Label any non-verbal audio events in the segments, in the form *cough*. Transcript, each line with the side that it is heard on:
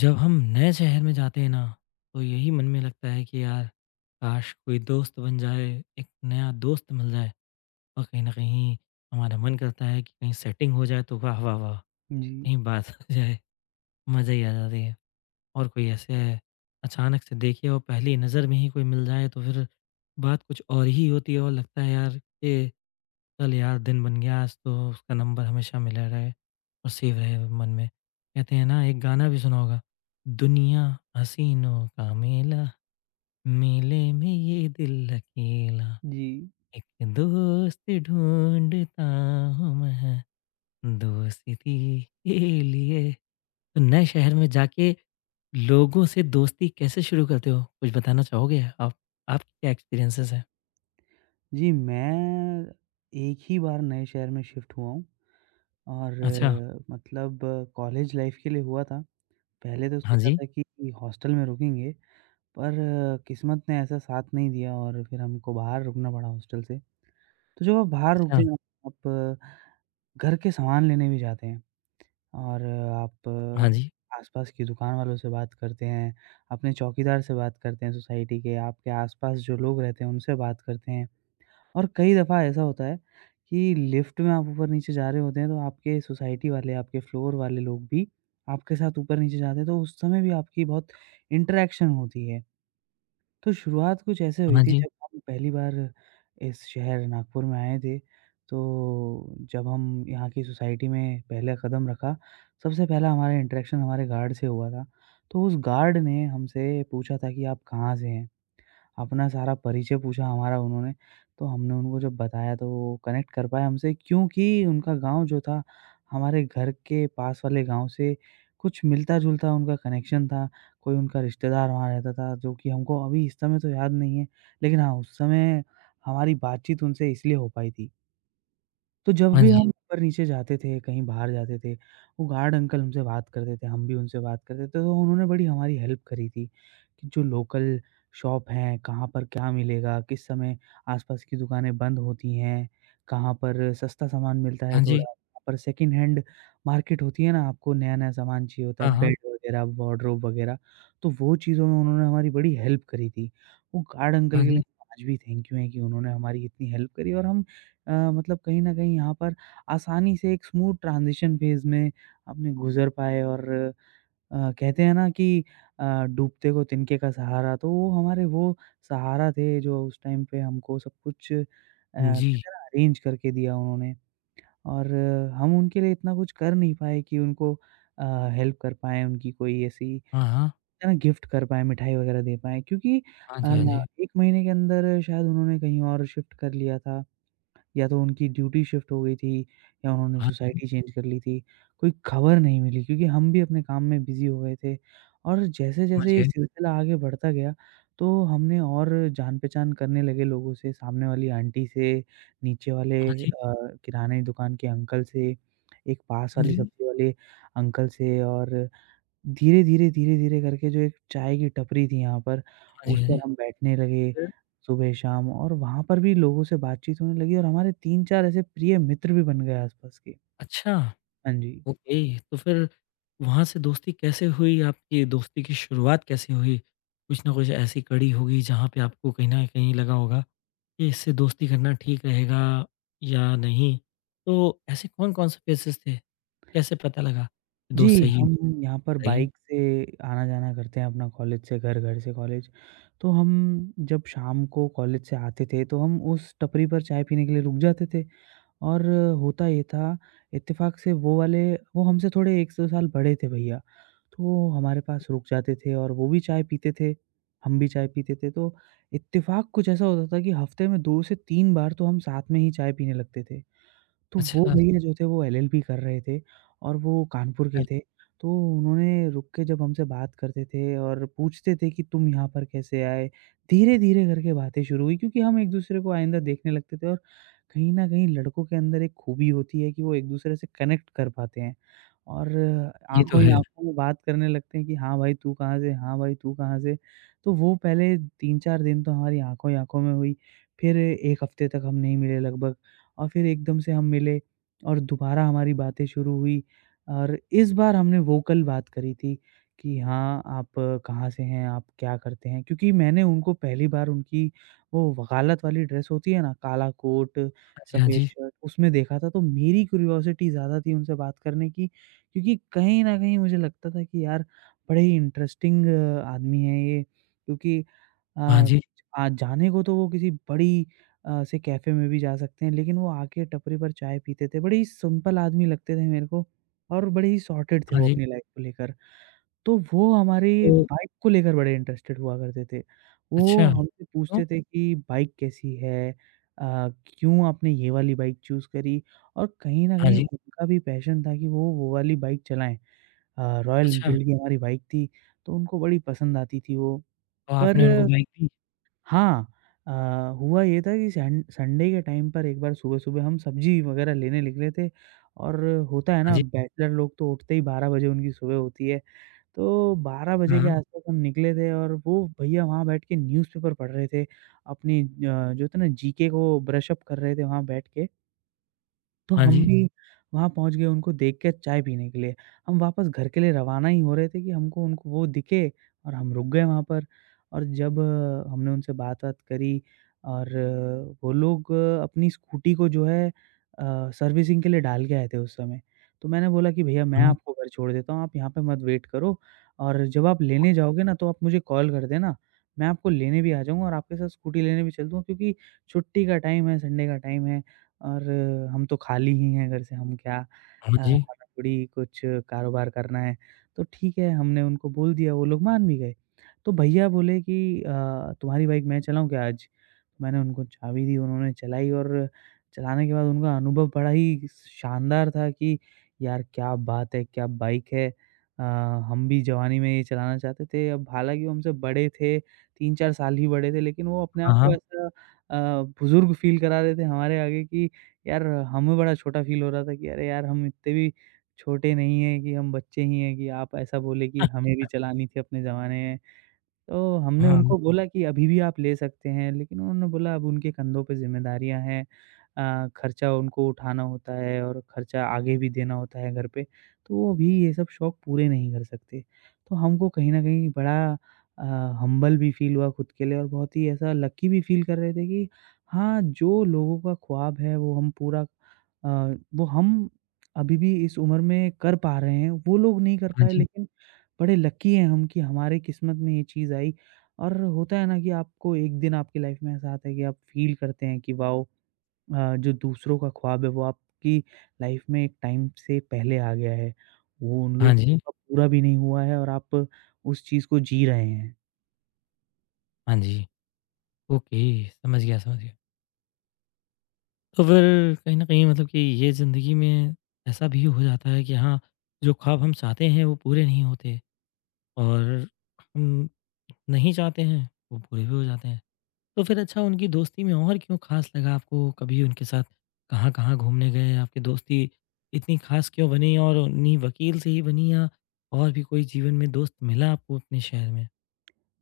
left: जब हम नए शहर में जाते हैं ना, तो यही मन में लगता है कि यार, काश कोई दोस्त बन जाए, एक नया दोस्त मिल जाए और कहीं न कहीं हमारा मन करता है कि कहीं सेटिंग हो जाए तो वाह, वाह, वाह!
right: जी,
left: कहीं बात *laughs* हो जाए, मज़ा ही आ जाती है। और कोई ऐसे अचानक से देखे और पहली नज़र में ही कोई मिल जाए तो फिर बात कुछ और ही होती है और लगता है यार कि चल यार दिन बन गया आज तो उसका नंबर हमेशा मिला रहे और सेव रहे मन में। कहते हैं ना एक गाना भी सुना होगा, दुनिया हसीनों का मेला, मेले में ये दिल अकेला,
right: जी।
left: एक दोस्त ढूँढता हूँ मैं, दोस्ती के लिए। तो नए शहर में जाके लोगों से दोस्ती कैसे शुरू करते हो? कुछ बताना चाहोगे आप? आपके क्या एक्सपीरियंसेस हैं?
right: जी, मैं एक ही बार नए शहर में शिफ्ट हुआ हूँ और
left: अच्छा,
right: अच्छा। मतलब कॉलेज लाइफ़ के लिए हुआ था। पहले तो
left: हाँ
right: सोचा
left: जी,
right: था कि हॉस्टल में रुकेंगे, पर किस्मत ने ऐसा साथ नहीं दिया और फिर हमको बाहर रुकना पड़ा हॉस्टल से। तो जब आप बाहर
left: अच्छा,
right: रुकते हैं, आप घर के सामान लेने भी जाते हैं और
left: हाँ जी,
right: आस-पास की दुकान वालों से बात करते हैं, अपने चौकीदार से बात करते हैं सोसाइटी के, आपके आस-पास जो लोग रहते हैं, उनसे बात करते हैं। और कई दफ़ा ऐसा होता है कि लिफ्ट में आप ऊपर-नीचे जा रहे होते हैं, तो आपके सोसाइटी वाले, आपके फ्लोर वाले लोग भी आपके साथ ऊपर-नीचे जाते हैं, तो उस समय भी आपकी बहुत इंटरैक्शन होती है। तो शुरुआत कुछ ऐसे हुई
left: हाँ
right: थी
left: जी,
right: जब हम पहली बार इस शहर नागपुर में आए थे, तो जब हम यहाँ की सोसाइटी में पहला कदम रखा, सबसे पहला हमारा इंटरैक्शन हमारे गार्ड से हुआ था। तो उस गार्ड ने हमसे पूछा था कि आप कहाँ से हैं? अपना सारा परिचय पूछा हमारा उन्होंने, तो हमने उनको जब बताया तो वो कनेक्ट कर पाए हमसे क्योंकि उनका गाँव जो था, हमारे घर के पास वाले गाँव से कुछ मिलता-जुलता उनका कनेक्शन था। कोई उनका रिश्तेदार वहाँ रहता था जो कि हमको अभी इस समय तो याद नहीं है, लेकिन हाँ, उस समय हमारी बातचीत उनसे इसलिए हो पाई थी। तो जब
left: हाँ जी,
right: भी
left: हाँ जी,
right: हम ऊपर नीचे जाते थे, कहीं बाहर जाते थे, वो गार्ड अंकल हमसे बात करते थे, हम भी उनसे बात करते थे, तो उन्होंने बड़ी हमारी हेल्प करी थी कि जो लोकल शॉप हैं, कहाँ पर क्या मिलेगा, किस समय आसपास की दुकानें बंद होती हैं, कहाँ पर सस्ता सामान मिलता है
left: हाँ
right: थोड़ा,
left: जी।
right: कहाँ पर सेकंड हैंड मार्केट होती है ना, आपको नया-नया सामान चाहिए होता है,
left: हाँ, हाँ।
right: बेड वगैरह, वार्डरोब वगैरह, तो वो चीज़ों में उन्होंने हमारी बड़ी हेल्प करी थी। वो गार्ड अंकल
left: हाँ
right: के लिए
left: जी।
right: आज भी थैंक यू हैं कि उन्होंने हमारी इतनी हेल्प करी और हम मतलब कहीं न कहीं यहाँ पर आसानी से एक स्मूथ ट्रांज़िशन फ़ेज़ में आपने गुज़र पाए और कहते हैं ना कि अ, डूबते को तिनके का सहारा, तो वो हमारे वो सहारा थे जो उस टाइम पे हमको सब कुछ
left: जी।
right: कहते हैं ना अरेंज करके दिया उन्होंने और हम उनके लिए इतना कुछ कर नहीं पाए कि उनको अ, हेल्प कर पाएँ, उनकी कोई ऐसी
left: हाँ, हाँ।
right: है ना गिफ्ट कर पाएँ, मिठाई वग़ैरह दे पाएँ क्योंकि
left: हाँ
right: अ,
left: जी, हाँ जी।
right: 1 महीने के अंदर शायद उन्होंने कहीं और शिफ्ट कर लिया था या तो उनकी ड्यूटी शिफ्ट हो गई थी या उन्होंने
left: हाँ जी,
right: सोसाइटी चेंज कर ली थी, कोई खबर नहीं मिली क्योंकि हम भी अपने काम में बिज़ी हो गए थे। और
left: समझ
right: जैसे-जैसे ये
left: गए।
right: सिलसिला आगे बढ़ता गया, तो हमने और जान-पहचान करने लगे लोगों से, सामने वाली आंटी से, नीचे वाले
left: हाँ जी,
right: अ, किराने दुकान के अंकल से, एक पास
left: हाँ
right: वाले
left: जी।
right: सब्ज़ी वाले अंकल से और धीरे, धीरे, धीरे, धीरे करके जो एक चाय की टपरी थी यहाँ पर,
left: हाँ
right: उस
left: जी, हाँ
right: पर
left: जी।
right: हम बैठने लगे सुबह-शाम और वहाँ पर भी लोगों से बातचीत होने लगी और हमारे 3-4 ऐसे प्रिय मित्र भी बन गए आस-पास के।
left: अच्छा,
right: हाँ जी।
left: ओके। तो फिर वहाँ से दोस्ती कैसे हुई? आपकी दोस्ती की शुरुआत कैसे हुई? कुछ ना कुछ ऐसी कड़ी होगी जहाँ पे आपको कहीं न कहीं लगा होगा कि इससे दोस्ती करना ठीक रहेगा या नहीं? तो ऐसे कौन-कौन से फेसेज़ थे? कैसे पता लगा कि दोस्त
right: जी,
left: सही है?
right: हम यहाँ पर
left: बताइए।
right: बाइक से आना-जाना करते हैं अपना कॉलेज से घर, घर से कॉलेज। तो हम जब शाम को कॉलेज से आते थे तो हम उस टपरी पर चाय पीने के लिए रुक जाते थे और होता ये था इत्तेफ़ाक से वो वाले वो हमसे थोड़े 1 से 2 साल बड़े थे भैया, तो वो हमारे पास रुक जाते थे और वो भी चाय पीते थे, हम भी चाय पीते थे। तो इत्तेफ़ाक कुछ ऐसा होता था कि हफ़्ते में 2 से 3 बार तो हम साथ में ही चाय पीने लगते थे। तो
left: अच्छा,
right: वो
left: अच्छा।
right: भैया जो थे वो एलएलबी कर रहे थे और वो कानपुर के थे। तो उन्होंने रुक के जब हमसे बात करते थे और पूछते थे कि तुम यहाँ पर कैसे आए? धीरे-धीरे करके बातें शुरू हुई क्योंकि हम एक-दूसरे को आइंदा देखने लगते थे और कहीं न कहीं लड़कों के अंदर एक खूबी होती है कि वो एक-दूसरे से कनेक्ट कर पाते हैं और
left: ये तो
right: आँखों ही
left: है।
right: आँखों में बात करने लगते हैं कि हाँ भाई तू कहाँ से? हाँ भाई तू कहाँ से? तो वो पहले 3-4 दिन तो हमारी आँखों ही आँखों में हुई। फिर 1 हफ्ते तक हम नहीं मिले लगभग। और फिर एकदम से हम मिले और दोबारा हमारी बातें शुरू हुई और इस बार हमने वोकल बात करी थी कि हाँ, आप कहाँ से हैं, आप क्या करते हैं? क्योंकि मैंने उनको पहली बार उनकी वो वकालत वाली ड्रेस होती है ना, काला कोट,
left: हाँ
right: सफ़ेद
left: जी,
right: शर्ट, उसमें देखा था, तो मेरी क्यूरियोसिटी ज़्यादा थी उनसे बात करने की क्योंकि कहीं न कहीं मुझे लगता था कि यार, बड़े ही इंटरेस्टिंग आदमी हैं ये क्योंकि
left: हाँ
right: अ,
left: जी। हाँ जी।
right: आज जाने को तो वो किसी बड़ी से कैफ़े में भी जा सकते हैं, लेकिन वो आके टपरी पर चाय पीते थे। बड़े ही सिंपल आदमी लगते थे मेरे को और बड़े ही सॉर्टेड थे
left: हाँ
right: वो
left: जी।
right: अपनी लाइफ़ को लेकर। तो वो हमारी
left: तो
right: बाइक को लेकर बड़े इंटरेस्टेड हुआ करते थे। वो
left: अच्छा,
right: हमसे पूछते
left: तो?
right: थे कि बाइक कैसी है? अ, क्यों आपने ये वाली बाइक चूज़ करी? और कहीं न
left: हाँ
right: कहीं
left: जी।
right: उनका भी पैशन था कि वो वाली बाइक चलाएँ। रॉयल
left: अच्छा,
right: एनफ़ील्ड की हमारी बाइक थी, तो उनको बड़ी पसंद आती थी वो।
left: तो
right: पर
left: आपने उनको बाइक दी?
right: हाँ, अ, हुआ ये था कि सन संडे के टाइम पर एक बार सुबह-सुबह हम सब्ज़ी वग़ैरह लेने निकले थे और होता है
left: हाँ
right: ना
left: जी,
right: बैचलर लोग तो उठते ही 12 बजे उनकी सुबह होती है। तो 12 बजे के
left: हाँ,
right: आस-पास हम निकले थे और वो भैया वहाँ बैठ के न्यूज़पेपर पढ़ रहे थे। अपनी जो होता है ना जीके को ब्रश अप कर रहे थे वहाँ बैठ के। तो
left: हाँ
right: हम
left: जी,
right: भी वहाँ पहुँच गए उनको देख के चाय पीने के लिए। हम वापस घर के लिए रवाना ही हो रहे थे कि हमको उनको वो दिखे और हम रुक गए वहाँ पर। और जब हमने उनसे बात-वात करी और वो लोग अपनी स्कूटी को जो है सर्विसिंग के लिए डाल के आए थे उस समय। तो मैंने बोला कि भैया मैं
left: हाँ,
right: आपको घर छोड़ देता हूँ, आप यहाँ पे मत वेट करो और जब आप लेने जाओगे ना तो आप मुझे कॉल कर देना। मैं आपको लेने भी आ जाऊँगा और आपके साथ स्कूटी लेने भी चल दूँगा क्योंकि छुट्टी का टाइम है, संडे का टाइम है। और हम तो खाली ही हैं घर से हम क्या
left: हाँ जी,
right: हमें थोड़ी कुछ कारोबार करना है। तो ठीक है हमने उनको बोल दिया वो लोग मान भी गए। तो भैया बोले कि तुम्हारी बाइक मैं चलाऊँ क्या आज? तो मैंने उनको चाबी दी उन्होंने चलाई और चलाने के बाद उनका अनुभव बड़ा ही शानदार था कि यार क्या बात है, क्या बाइक है। अ, हम भी जवानी में ये चलाना चाहते थे। अब हालाँकि वो हमसे बड़े थे, 3-4 साल ही बड़े थे लेकिन वो अपने आप
left: हाँ,
right: को
left: हाँ,
right: ऐसा अ, बुज़ुर्ग फ़ील करा रहे थे हमारे आगे कि यार हमें बड़ा छोटा फ़ील हो रहा था कि अरे यार हम इतने भी छोटे नहीं हैं कि हम बच्चे ही हैं कि आप ऐसा बोले कि हमें भी चलानी थी अपने ज़माने में। तो हमने
left: हाँ,
right: उनको बोला कि अभी भी आप ले सकते हैं, लेकिन उन्होंने बोला अब उनके कंधों पे ज़िम्मेदारियाँ हैं। खर्चा उनको उठाना होता है और खर्चा आगे भी देना होता है घर पे, तो वो भी ये सब शौक पूरे नहीं कर सकते। तो हमको कहीं न कहीं बड़ा अ, हम्बल भी फ़ील हुआ खुद के लिए और बहुत ही ऐसा लकी भी फ़ील कर रहे थे कि हाँ, जो लोगों का ख्वाब है वो हम पूरा अ, वो हम अभी भी इस उम्र में कर पा रहे हैं, वो लोग नहीं कर
left: हाँ
right: पाए
left: जी,
right: लेकिन बड़े लकी हैं हम कि हमारे किस्मत में ये चीज़ आई और होता है ना कि आपको एक दिन आपकी लाइफ में ऐसा आता है कि आप फ़ील करते हैं कि वाओ जो दूसरों का ख्वाब है वो आपकी लाइफ में एक टाइम से पहले आ गया है। वो उन
left: हाँ
right: लोग
left: जी,
right: का पूरा भी नहीं हुआ है और आप उस चीज़ को जी रहे हैं।
left: हाँ जी। ओके, समझ गया, समझ गया। तो फिर कहीं न कहीं मतलब कि ये ज़िंदगी में ऐसा भी हो जाता है कि हाँ, जो ख्वाब हम चाहते हैं वो पूरे नहीं होते और हम नहीं चाहते हैं, वो पूरे भी हो जाते हैं। तो फिर अच्छा उनकी दोस्ती में और क्यों खास लगा आपको? कभी उनके साथ कहाँ-कहाँ घूमने गए? आपकी दोस्ती इतनी खास क्यों बनी और उन्हीं वकील से ही बनी या और भी कोई जीवन में दोस्त मिला आपको अपने शहर में?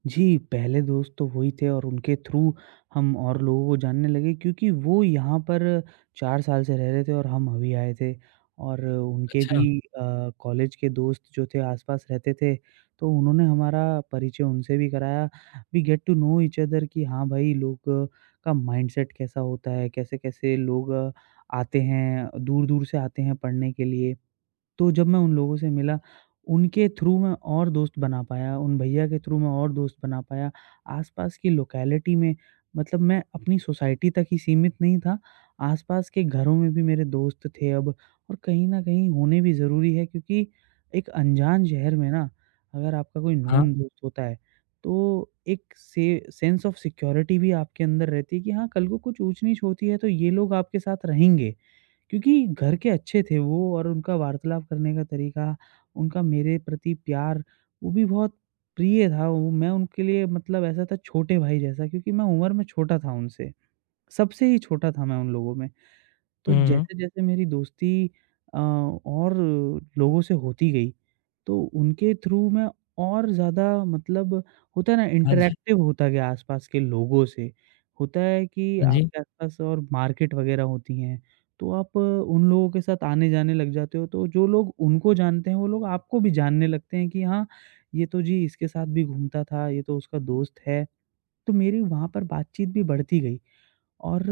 right: जी, पहले दोस्त तो वो ही थे और उनके थ्रू हम और लोगों को जानने लगे क्योंकि वो यहाँ पर 4 साल से रह रहे थे और हम अभी आए थे और उनके
left: अच्छा,
right: भी कॉलेज के दोस्त जो थे आस-पास रहते थे, तो उन्होंने हमारा परिचय उनसे भी कराया। We get to know each other कि हाँ भाई, लोग का माइंडसेट कैसा होता है, कैसे-कैसे लोग आते हैं, दूर-दूर से आते हैं पढ़ने के लिए। तो जब मैं उन लोगों से मिला, उनके थ्रू मैं और दोस्त बना पाया, उन भैया के थ्रू मैं और दोस्त बना पाया। आस-पास की लोकेलिटी में मतलब मैं अपनी सोसाइटी तक ही सीमित नहीं था, आस-पास के घरों में भी मेरे दोस्त थे अब और कहीं न कहीं होने भी ज़रूरी है क्योंकि एक अनजान शहर में ना अगर आपका कोई
left: हाँ।
right: नोन दोस्त होता है, तो एक से सेंस ऑफ सिक्योरिटी भी आपके अंदर रहती है कि हाँ, कल को कुछ ऊँच-नीच होती है तो ये लोग आपके साथ रहेंगे। क्योंकि घर के अच्छे थे वो और उनका वार्तालाप करने का तरीका, उनका मेरे प्रति प्यार, वो भी बहुत प्रिय था। वो मैं उनके लिए मतलब ऐसा था छोटे भाई जैसा क्योंकि मैं उम्र में छोटा था उनसे, सबसे ही छोटा था मैं उन लोगों में। तो
left: हुँ।
right: जैसे-जैसे मेरी दोस्ती और लोगों से होती गई, तो उनके थ्रू मैं और ज़्यादा मतलब होता है ना
left: हाँ जी,
right: इंटरैक्टिव होता गया आसपास के लोगों से। होता है कि
left: हाँ जी।
right: आपके आसपास और मार्केट वगैरह होती हैं, तो आप उन लोगों के साथ आने-जाने लग जाते हो, तो जो लोग उनको जानते हैं, वो लोग आपको भी जानने लगते हैं कि हाँ, ये तो जी इसके साथ भी घूमता था, ये तो उसका दोस्त है। तो मेरी वहाँ पर बातचीत भी बढ़ती गई। और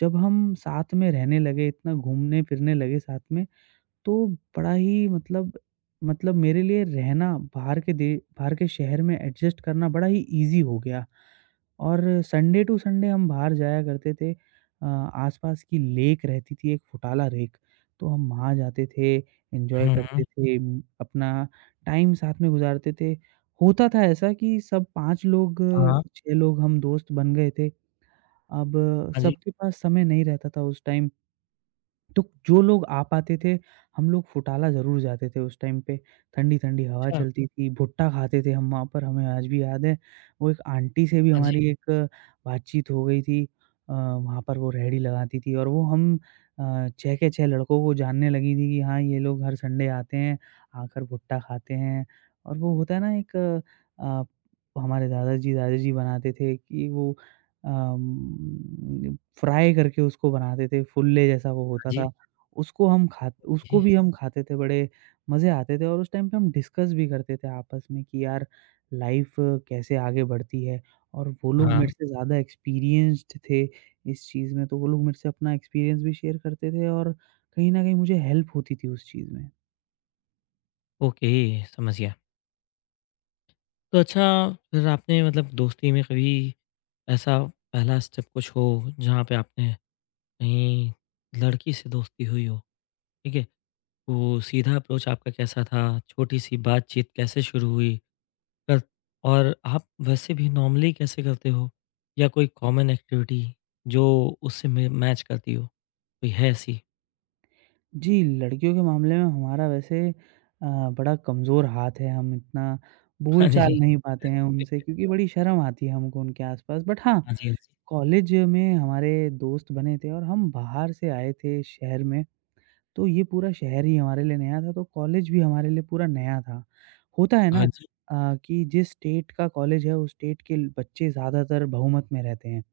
right: जब हम साथ में रहने लगे, इतना घूमने-फिरने लगे साथ में, तो बड़ा ही मतलब मेरे लिए रहना बाहर के शहर में एडजस्ट करना बड़ा ही ईज़ी हो गया और संडे टू संडे हम बाहर जाया करते थे। आसपास की लेक रहती थी, एक फुटाला लेक, तो हम वहाँ जाते थे, एन्जॉय
left: हुँ,
right: करते
left: हुँ।
right: थे, अपना टाइम साथ में गुज़ारते थे। होता था ऐसा कि सब 5 लोग,
left: हाँ,
right: 6 लोग हम दोस्त बन गए थे। अब
left: हाँ जी।
right: सबके पास समय नहीं रहता था उस टाइम, तो जो लोग आ पाते थे, हम लोग फुटाला ज़रूर जाते थे उस टाइम पे। ठंडी-ठंडी हवा
left: अच्छा,
right: चलती थी, भुट्टा खाते थे हम वहाँ पर, हमें आज भी याद है। वो एक आंटी से भी
left: हाँ जी,
right: हमारी एक बातचीत हो गई थी। वहाँ पर वो रेहड़ी लगाती थी और वो हम 6 के 6 लड़कों को जानने लगी थी कि हाँ, ये लोग हर संडे आते हैं, आकर भुट्टा खाते हैं और वो होता है ना एक अ, हमारे दादाजी, दादी जी बनाते थे कि वो फ्राई करके उसको बनाते थे, फुल्ले जैसा वो
left: हाँ
right: होता था।
left: जी।
right: उसको
left: जी।
right: भी हम खाते थे, बड़े मज़े आते थे और उस टाइम पे हम डिस्कस भी करते थे आपस में कि यार लाइफ़ कैसे आगे बढ़ती है और वो लोग
left: हाँ,
right: मेरे से ज़्यादा एक्सपीरियंस्ड थे इस चीज़ में, तो वो लोग मेरे से अपना एक्सपीरियंस भी शेयर करते थे और कहीं न कहीं मुझे हेल्प होती थी उस चीज़ में।
left: ओके, समझ गया। तो अच्छा फिर आपने मतलब दोस्ती में कभी ऐसा पहला स्टेप कुछ हो जहाँ पे आपने कहीं लड़की से दोस्ती हुई हो, ठीक है? तो सीधा अप्रोच आपका कैसा था? छोटी सी बातचीत कैसे शुरू हुई? कर और आप वैसे भी नॉर्मली कैसे करते हो? या कोई कॉमन एक्टिविटी जो उससे में मैच करती हो? कोई है ऐसी?
right: जी, लड़कियों के मामले में हमारा वैसे बड़ा कमज़ोर हाथ है, हम इतना
left: हाँ
right: बोल-चाल
left: जी।
right: नहीं पाते हैं उनसे क्योंकि बड़ी शर्म आती है हमको उनके आस-पास। बट हाँ,
left: हाँ जी, हाँ जी।
right: कॉलेज में हमारे दोस्त बने थे और हम बाहर से आए थे शहर में, तो ये पूरा शहर ही हमारे लिए नया था, तो कॉलेज भी हमारे लिए पूरा नया था। होता है ना
left: हाँ जी,
right: कि जिस स्टेट का कॉलेज है, उस स्टेट के बच्चे ज़्यादातर बहुमत में रहते हैं,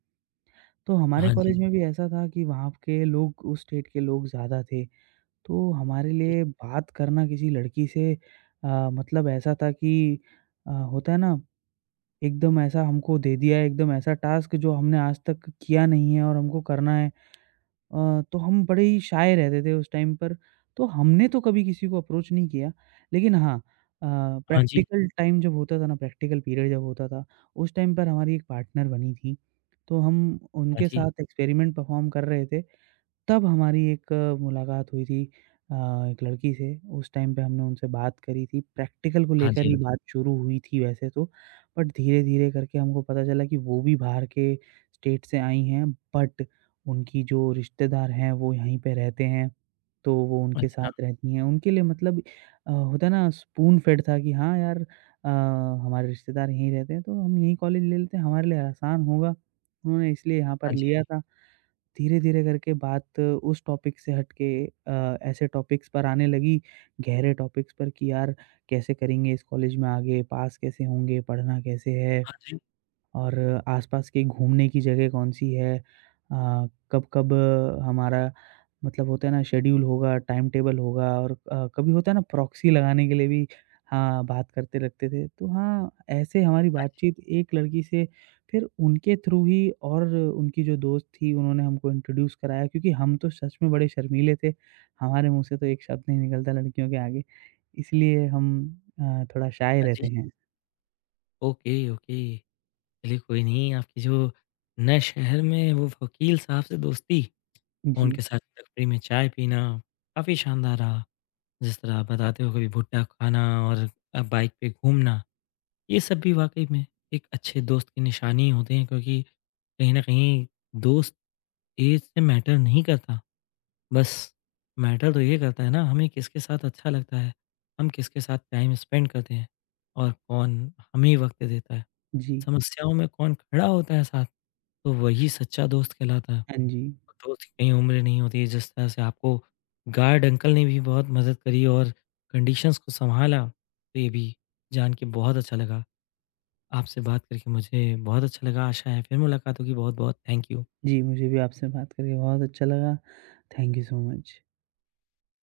right: तो हमारे
left: हाँ जी।
right: कॉलेज में भी ऐसा था कि वहाँ के लोग उस स्टेट के लोग ज़्यादा थे। तो हमारे लिए बात करना किसी लड़की से मतलब ऐसा था कि होता है ना एकदम ऐसा हमको दे दिया है, एकदम ऐसा टास्क जो हमने आज तक किया नहीं है और हमको करना है। तो हम बड़े ही शाय रहते थे उस टाइम पर। तो हमने तो कभी किसी को अप्रोच नहीं किया, लेकिन हाँ अ,
left: हाँ जी,
right: प्रैक्टिकल टाइम जब होता था ना, प्रैक्टिकल पीरियड जब होता था, उस टाइम पर हमारी एक पार्टनर बनी थी। तो हम
left: हाँ
right: उनके
left: जी,
right: साथ एक्सपेरिमेंट परफॉर्म कर रहे थे। तब हमारी एक मुलाकात हुई थी अ, एक लड़की से, उस टाइम पे हमने उनसे बात करी थी, प्रैक्टिकल को
left: हाँ
right: लेकर
left: जी,
right: ही
left: हाँ जी।
right: बात शुरू हुई थी वैसे तो, बट धीरे-धीरे करके हमको पता चला कि वो भी बाहर के स्टेट से आई हैं, बट उनकी जो रिश्तेदार हैं वो यहीं पे रहते हैं, तो वो उनके
left: अच्छा,
right: साथ रहती हैं। उनके लिए मतलब होता है ना स्पून फेड था कि हाँ यार अ, हमारे रिश्तेदार यहीं रहते हैं, तो हम यहीं कॉलेज ले लेते हैं, हमारे लिए आसान होगा। उन्होंने इसलिए यहाँ पर
left: हाँ जी,
right: लिया था। धीरे-धीरे करके बात उस टॉपिक से हट के ऐसे टॉपिक्स पर आने लगी, गहरे टॉपिक्स पर कि यार कैसे करेंगे इस कॉलेज में आगे, पास कैसे होंगे, पढ़ना कैसे है?
left: हाँ जी,
right: और आसपास की घूमने की जगह कौन-सी है, अ, कब-कब हमारा मतलब होता है ना शेड्यूल होगा, टाइम टेबल होगा और कभी होता है ना प्रॉक्सी लगाने के लिए भी हाँ, बात करते रखते थे। तो हाँ, ऐसे हमारी
left: हाँ जी,
right: बातचीत एक लड़की से फिर उनके थ्रू ही और उनकी जो दोस्त थी उन्होंने हमको इंट्रोड्यूस कराया क्योंकि हम तो सच में बड़े शर्मीले थे। हमारे मुँह से तो एक शब्द नहीं निकलता लड़कियों के आगे, इसलिए हम थोड़ा शाय
left: हाँ
right: रहते
left: जी।
right: हैं।
left: Okay, okay. चलिए कोई नहीं आपकी जो नए शहर में वो वकील साहब से दोस्ती और
right: जी,
left: उनके साथ टपरी में चाय पीना काफ़ी शानदार रहा। जिस तरह आप बताते हो कभी भुट्टा खाना और बाइक पे घूमना, ये सब भी वाक़ई में एक अच्छे दोस्त की निशानी होते हैं क्योंकि कहीं न कहीं दोस्त एज से मैटर नहीं करता। बस मैटर तो ये करता है ना हमें किसके साथ अच्छा लगता है, हम किसके साथ टाइम स्पेंड करते हैं और कौन हमें वक़्त देता है।
right: जी।
left: समस्याओं में कौन खड़ा होता है साथ, तो वही सच्चा दोस्त कहलाता है।
right: हाँ जी।
left: तो उसकी उम्र नहीं होती है जिस तरह से आपको गार्ड अंकल ने भी बहुत मदद करी और कंडीशंस को संभाला तो ये भी जान के बहुत अच्छा लगा। आपसे बात करके मुझे बहुत अच्छा लगा। आशा है फिर मुलाकात होगी। बहुत-बहुत थैंक यू।
right: जी, मुझे भी आपसे बात करके बहुत अच्छा लगा। Thank you so much.